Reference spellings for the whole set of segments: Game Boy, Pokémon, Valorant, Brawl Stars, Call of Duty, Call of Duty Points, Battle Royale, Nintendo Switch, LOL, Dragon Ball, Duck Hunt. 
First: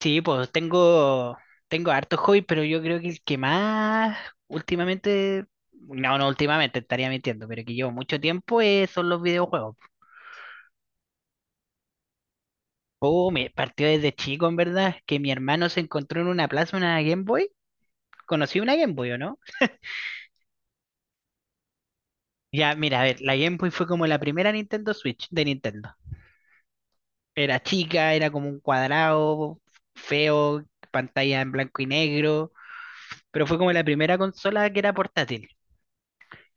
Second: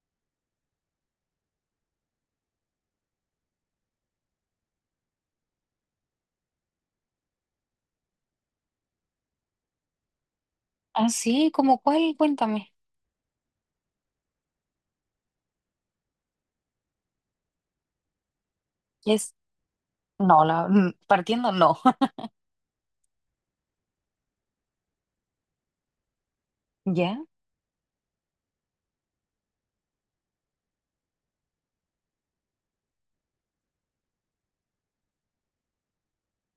Sí, pues tengo, tengo hartos hobbies, pero yo creo que el que más últimamente, no, no últimamente, estaría mintiendo, pero que llevo mucho tiempo son los videojuegos. Ah, sí, ¿cómo cuál? Cuéntame. Oh, me partió desde chico, en verdad, que mi hermano se encontró en una plaza una Game Boy. Conocí una Game Boy, ¿o Es, no? no, la, partiendo no. Ya, mira, a ver, la Game Boy fue como la primera Nintendo Switch de Nintendo. ¿Ya? Era chica, era como un cuadrado, feo, pantalla en blanco y negro, pero fue como la primera consola que era portátil.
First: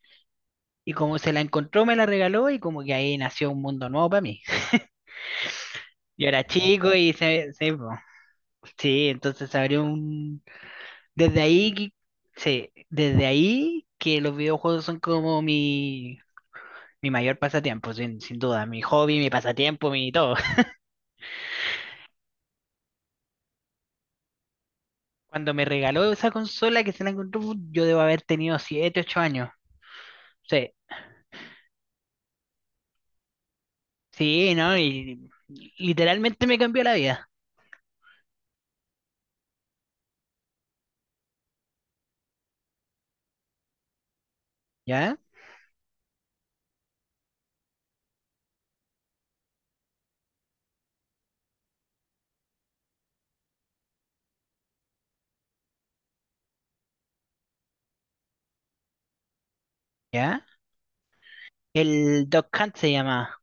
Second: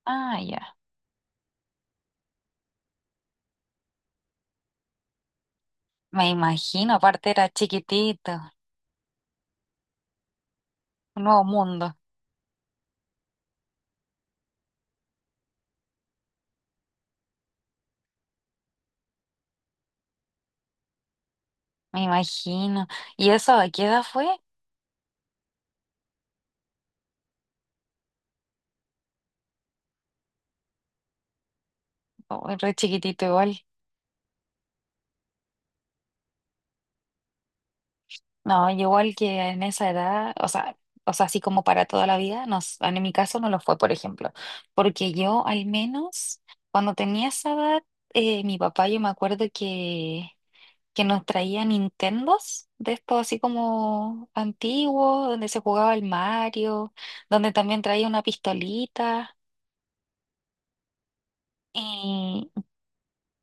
Ah, ya. Y como se la encontró, me la regaló y como que ahí nació un mundo nuevo para mí. Me Yo era chico imagino, y aparte era po. chiquitito, Sí, entonces se abrió un... un Desde nuevo ahí, que- mundo, sí, desde ahí que los videojuegos son como mi mayor pasatiempo, sin duda, mi hobby, mi pasatiempo, mi todo. me imagino. ¿Y eso a qué edad fue? Cuando me regaló esa consola que se la encontró, yo debo haber tenido siete ocho años. Sí, Oh, re chiquitito igual. sí, ¿no? Y literalmente me cambió la vida. No, yo igual que en esa edad, o sea, así como para toda la vida, no, en mi caso no lo fue, por ejemplo. Porque ¿Ya? yo al menos, cuando tenía esa edad, mi papá, yo me acuerdo que nos traía Nintendos, de estos así como antiguos, donde se jugaba el Mario, donde también traía una pistolita ¿Ya? El y Duck Hunt se llama.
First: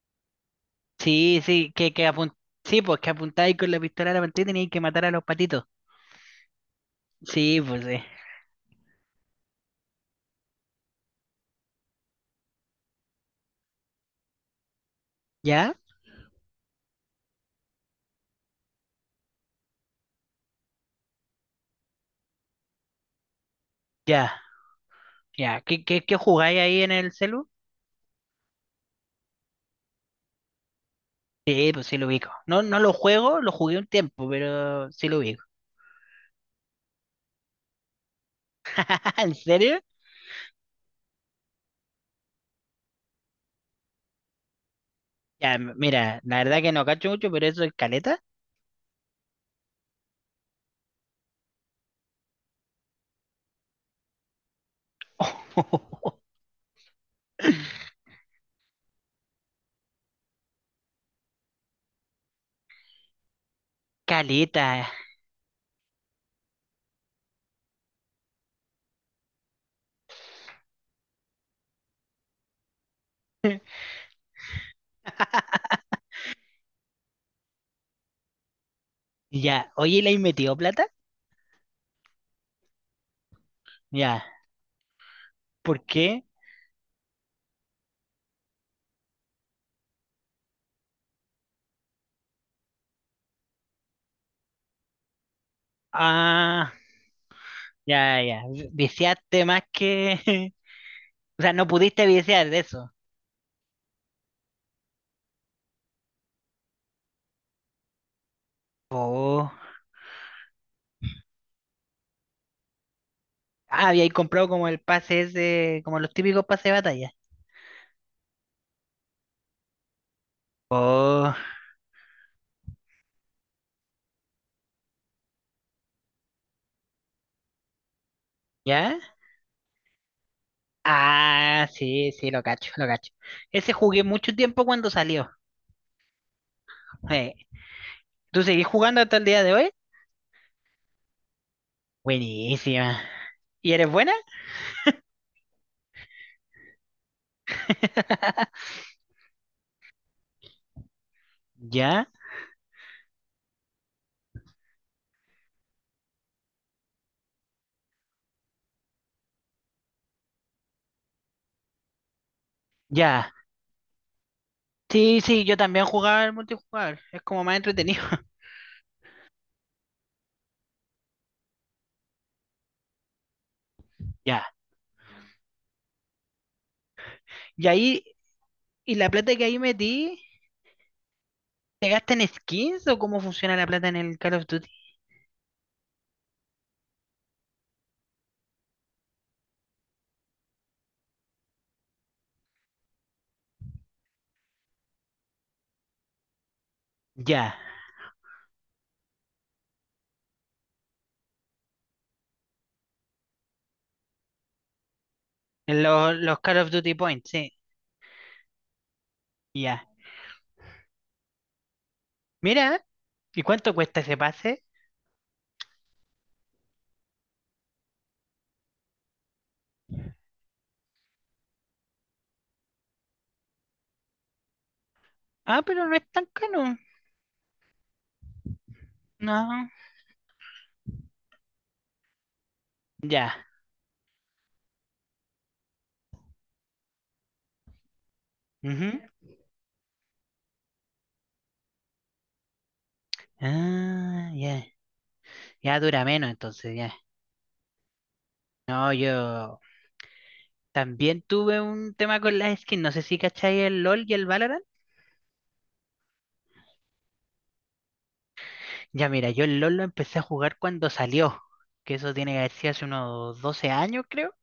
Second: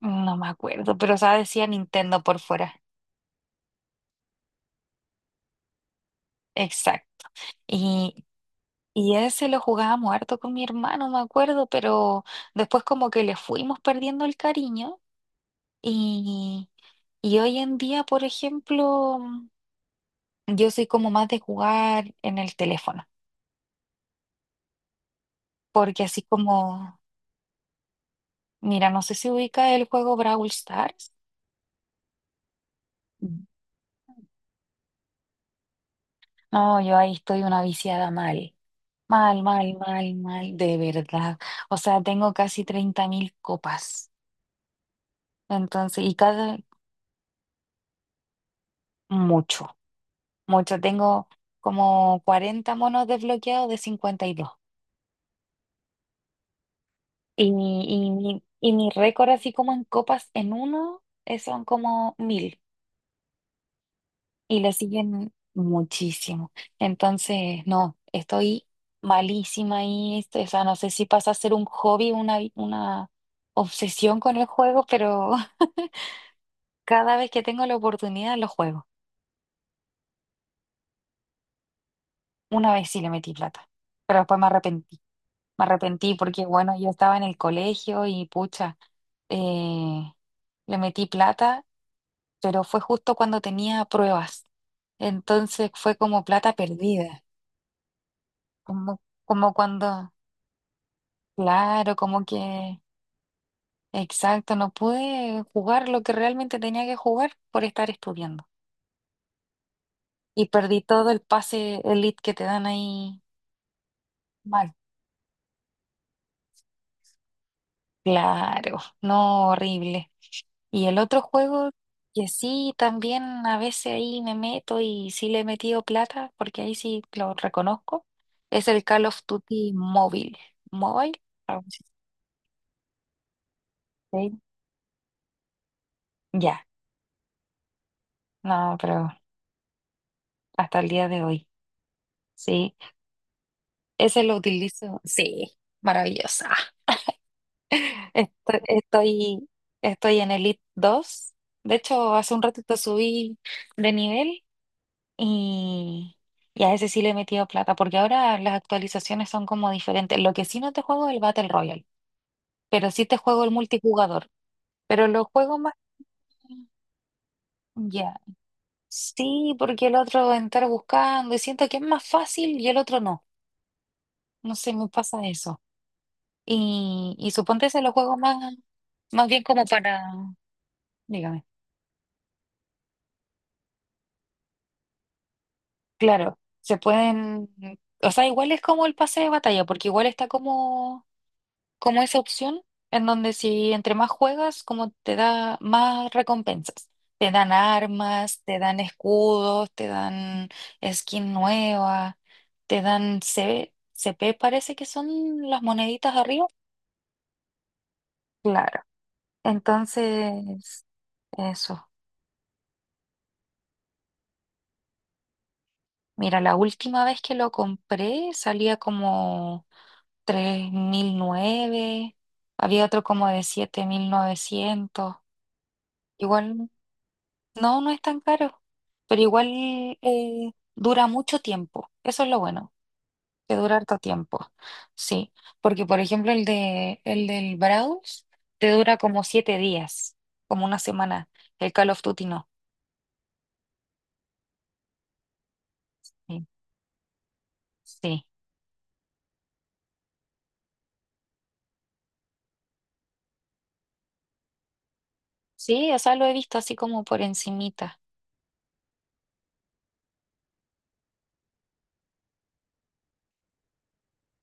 no me acuerdo, pero o sea, Sí, decía sí, Nintendo por fuera. sí, pues que apuntáis con la pistola a la pantalla y teníais que matar a los patitos. Exacto. Sí, pues sí. Y, y ese lo jugábamos harto con mi hermano, me acuerdo, pero después como que le fuimos perdiendo el cariño ¿Ya? y, y hoy en día, por ejemplo, yo soy como más de jugar en el teléfono, Ya, ya. ¿Qué, porque qué, qué así jugáis ahí en como... el celu? Mira, no sé si ubica el juego Brawl Stars. Sí, pues sí lo ubico. No, no lo juego, Mm. lo jugué un tiempo, pero sí lo ubico. No, yo ahí estoy una viciada mal. ¿En Mal, mal, serio? mal, mal, de verdad. O sea, tengo casi 30.000 copas. Ya, Entonces, y mira, la cada, verdad que no cacho mucho, pero eso es caleta. mucho, mucho. Tengo como 40 monos desbloqueados de 52. Y mi récord así como en copas en uno son como 1.000, y Caleta. le siguen muchísimo. Entonces, no, estoy malísima ahí, este, o sea, no sé si pasa a ser un hobby, una obsesión con el juego, pero cada vez que tengo la oportunidad lo juego. Ya, oye, ¿le has metido plata? Una vez sí le metí plata, pero Ya, después me arrepentí. Me ¿por arrepentí qué? porque, bueno, yo estaba en el colegio y pucha, eh, le metí plata, pero fue justo cuando tenía pruebas. Entonces fue como plata Ah, perdida, ya, ya. como, Viciaste como más cuando... que... O sea, no Claro, pudiste como viciar de que, eso. exacto, no pude jugar lo que realmente tenía que jugar por estar estudiando. Oh. Y perdí todo el pase elite que te dan ahí Ah, había comprado como mal. el pase ese, como los típicos pases de batalla. Claro, no, horrible. Y el otro Oh, juego que sí, también a veces ahí me meto y sí le he metido plata, porque ahí sí lo reconozco, es el ¿ya? Call of Duty móvil. ¿Mobile? Algo Ah, así. sí, sí, lo cacho, lo cacho. Ese jugué mucho Sí. tiempo cuando salió. Ya, Eh, ¿Tú seguís no, jugando pero hasta el día de hoy? hasta el día de hoy. Sí. Buenísima. ¿Y eres buena? Ese lo utilizo, sí, maravillosa. Estoy, estoy, estoy en Elite 2. De ¿Ya? hecho, hace un ratito subí de nivel y, y a ese sí le he metido plata, porque ahora las actualizaciones son como diferentes. Lo que sí no te juego es el Battle Royale, pero sí te Ya. juego el multijugador. Pero Sí, lo sí, yo juego más... también jugaba el multijugador. Es como más entretenido. Ya, sí, porque el otro entrar buscando y siento que es más fácil y el otro no. Ya. No sé, me pasa eso. Y Y suponte se los ahí, juegos más, ¿y la más plata bien que ahí como para, metí? dígame, ¿Te gastan en skins o cómo funciona la plata en el Call of Duty? claro, se pueden, o sea, igual es como el pase de batalla, porque igual está como, como esa opción en donde si entre más juegas, como te da más recompensas. Te dan Ya. armas, te dan escudos, te dan skin nueva, te dan CCP parece que son las En moneditas los arriba. Call of Duty Points, sí. Claro. Ya. Entonces, eso. Mira, ¿y cuánto cuesta ese pase? Mira, la última vez que lo compré salía como 3.009. Había otro como de 7.900. Ah, pero no es tan caro. Igual, no, no es tan caro, pero igual No, dura mucho tiempo. Eso es lo bueno, ya. que dura harto tiempo. Sí, porque por ejemplo el del Browse te dura Ujú. como 7 días, como una semana. El Call of Duty no. Ah, ya. Ya dura menos, Sí, entonces, ya. sí, No, yo también tuve un tema con las skins. No sé si cacháis el LOL y el Valorant. sí, o sea, lo he visto así como por encimita. Ya, mira, yo el LOL lo empecé a jugar cuando salió. Que eso tiene que haber sido hace unos 12 años, creo.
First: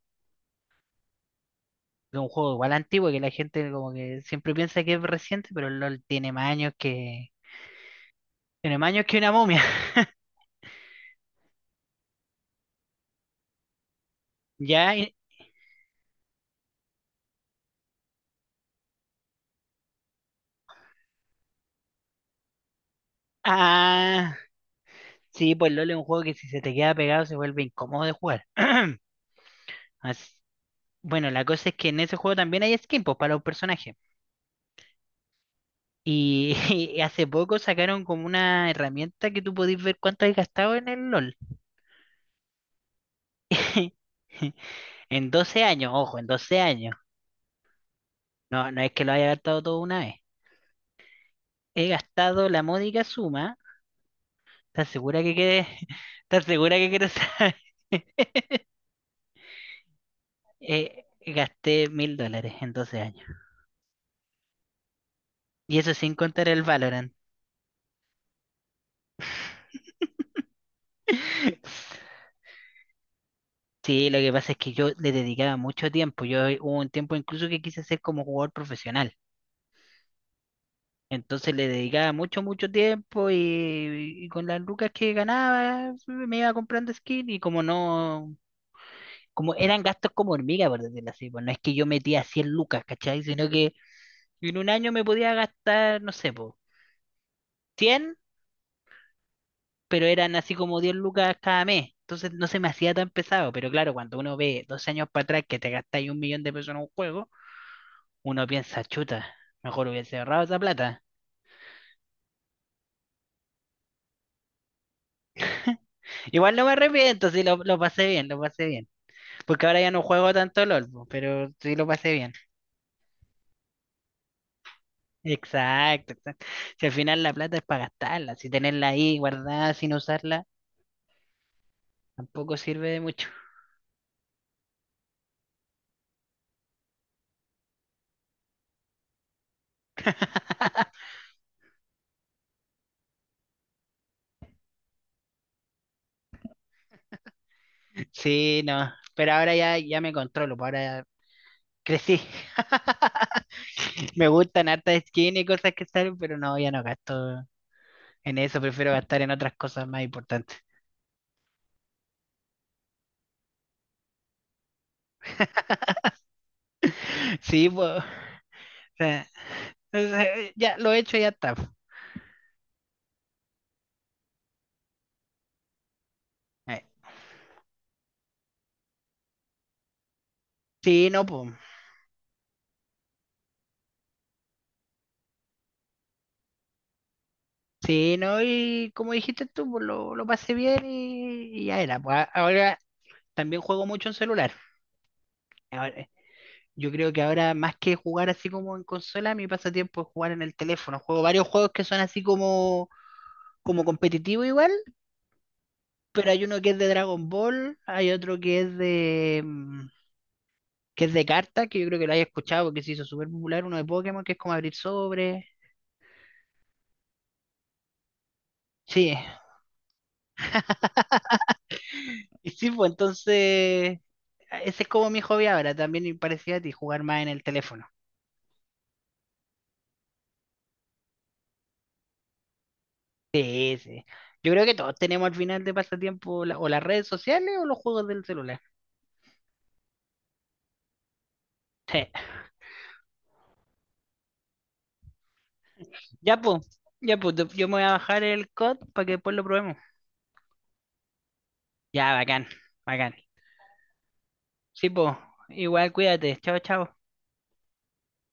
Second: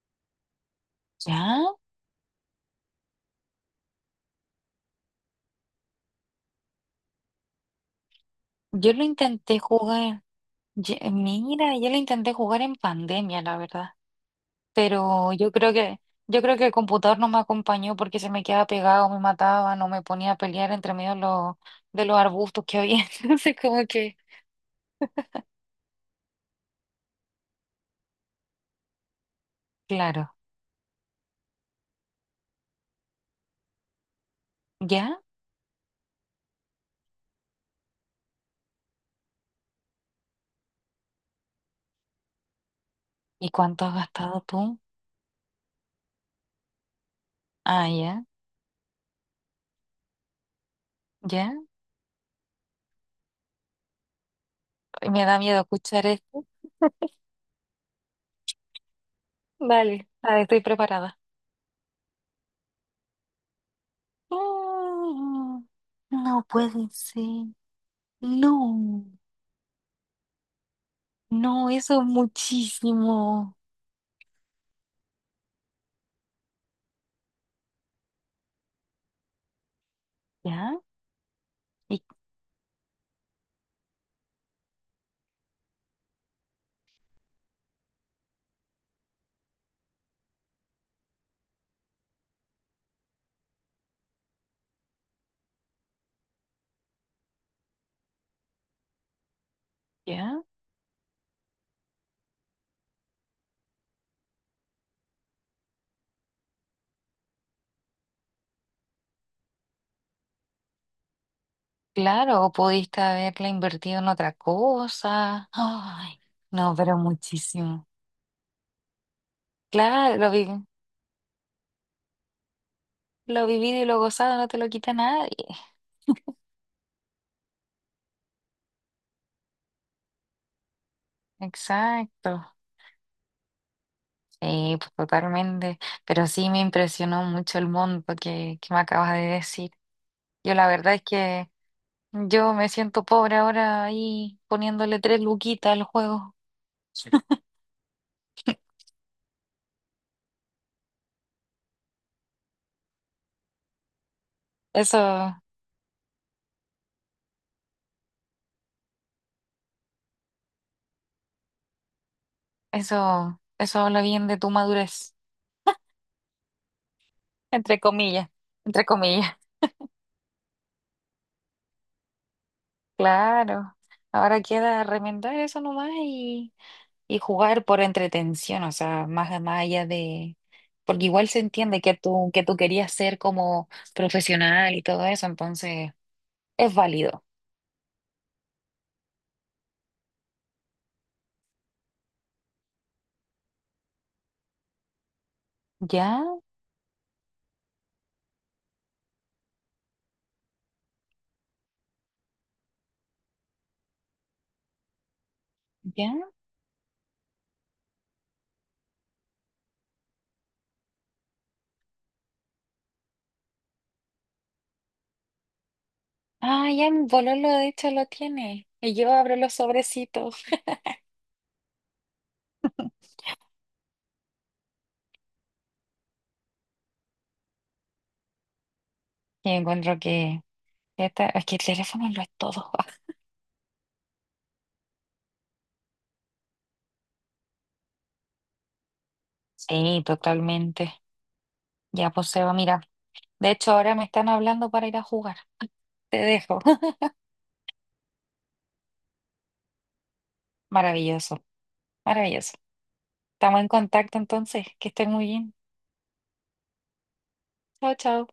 ¿Ya? Es un juego igual antiguo que la gente como que siempre piensa que es reciente, pero el LOL tiene más años que... Tiene más Yo lo años que una intenté momia. jugar, mira, yo lo intenté jugar en pandemia, la verdad, Ya, y- pero yo creo que el computador no me acompañó porque se me quedaba pegado, me mataba, no me ponía a pelear entre medio de los, arbustos que había, entonces como que, ah, sí, pues LOL es un juego que si se te queda pegado se vuelve incómodo de jugar. claro, As- bueno, la cosa es que en ese juego también hay skins pues, para los personajes. ¿ya? Y, y hace poco sacaron como una herramienta que tú podés ver cuánto has gastado en el LOL. ¿Y cuánto has gastado tú? En 12 años, ojo, en 12 años. Ah, ya, No, no es que lo haya gastado todo una vez. ya, He gastado la módica suma. ¿Estás segura me que da miedo quieres? escuchar ¿Estás esto. segura que quieres saber? Dale, dale, estoy preparada. gasté $1.000 en 12 años. Mm, Y eso sin No contar el puede Valorant. ser, no. No, eso es muchísimo. Sí, lo que pasa es que yo le dedicaba mucho tiempo. Yo hubo un tiempo incluso que quise ser como jugador profesional. ¿Ya? Entonces le ¿Y dedicaba mucho, mucho tiempo y con las lucas que ganaba sí, me iba comprando skin y como no, como eran gastos como hormiga, por decirlo así. Pues no es que yo metía 100 lucas, ¿cachai? Sino que en un año me podía gastar, no sé, po, 100, pero eran ya? así como 10 lucas cada mes. Entonces no se me hacía tan pesado. Pero claro, cuando uno ve dos años para atrás que te gastáis $1.000.000 en un juego uno piensa, chuta, mejor hubiese ahorrado esa plata. Claro, pudiste haberla invertido en otra cosa. Ay, Igual no me no, pero arrepiento, si lo, lo muchísimo. pasé bien, lo pasé bien. Porque ahora ya no Claro, lo juego vi, tanto LOL, po, pero sí lo pasé bien. lo vivido y lo gozado no te lo quita nadie. Exacto, exacto. Si al final la plata es para gastarla, si tenerla ahí guardada sin usarla, Exacto. tampoco sirve de mucho. Sí, pues totalmente. Pero sí me impresionó mucho el monto que me acabas de decir. Yo la verdad es que yo me siento pobre ahora ahí poniéndole tres luquitas al juego. Sí, no, pero ahora ya, ya me controlo, po, ahora crecí. Me gustan hartas Eso. skins y cosas que salen, pero no, ya no gasto en eso, prefiero gastar en otras cosas más importantes. Eso habla bien de tu madurez, Sí, entre pues. comillas, entre Sea, comillas. o sea, ya lo he hecho, ya está. Claro. Ahora queda remendar eso nomás Eh, y jugar por entretención, o sea, más, más allá de... Porque Sí, no, igual se pues. entiende que tú, querías ser como profesional y todo eso, entonces es válido. Sí, no, y como dijiste tú, pues lo pasé bien y ya era. Pues ahora también juego mucho en celular. Ahora, ¿Ya? yo creo que ahora más que jugar así como en consola, mi pasatiempo es jugar en el teléfono. Juego varios juegos que son así como, como competitivo igual, ¿Ya? pero hay uno que es de Dragon Ball, hay otro que es de que es de cartas, que yo creo que lo hayas escuchado porque se hizo súper popular, uno de Pokémon que es como abrir sobre. Ah, ya mi bololo de hecho lo tiene. Y yo Sí, abro los sobrecitos y sí, pues entonces, ese es como mi hobby ahora, también me parecía a ti, jugar más en el teléfono. y encuentro que es que el teléfono lo es todo. Sí, sí. Yo creo que todos tenemos al final de pasatiempo la- o las redes sociales o los juegos del celular. Sí, totalmente. Sí. Ya, pues Seba, mira. De hecho, ahora me están hablando para ir a jugar. Te dejo. Ya pues, yo me voy a bajar el COD para que después lo probemos. Maravilloso, Ya, bacán, maravilloso. bacán. Estamos en contacto entonces. Que Sí, estén pues, muy bien. igual cuídate. Chao, chao. Chao, chao.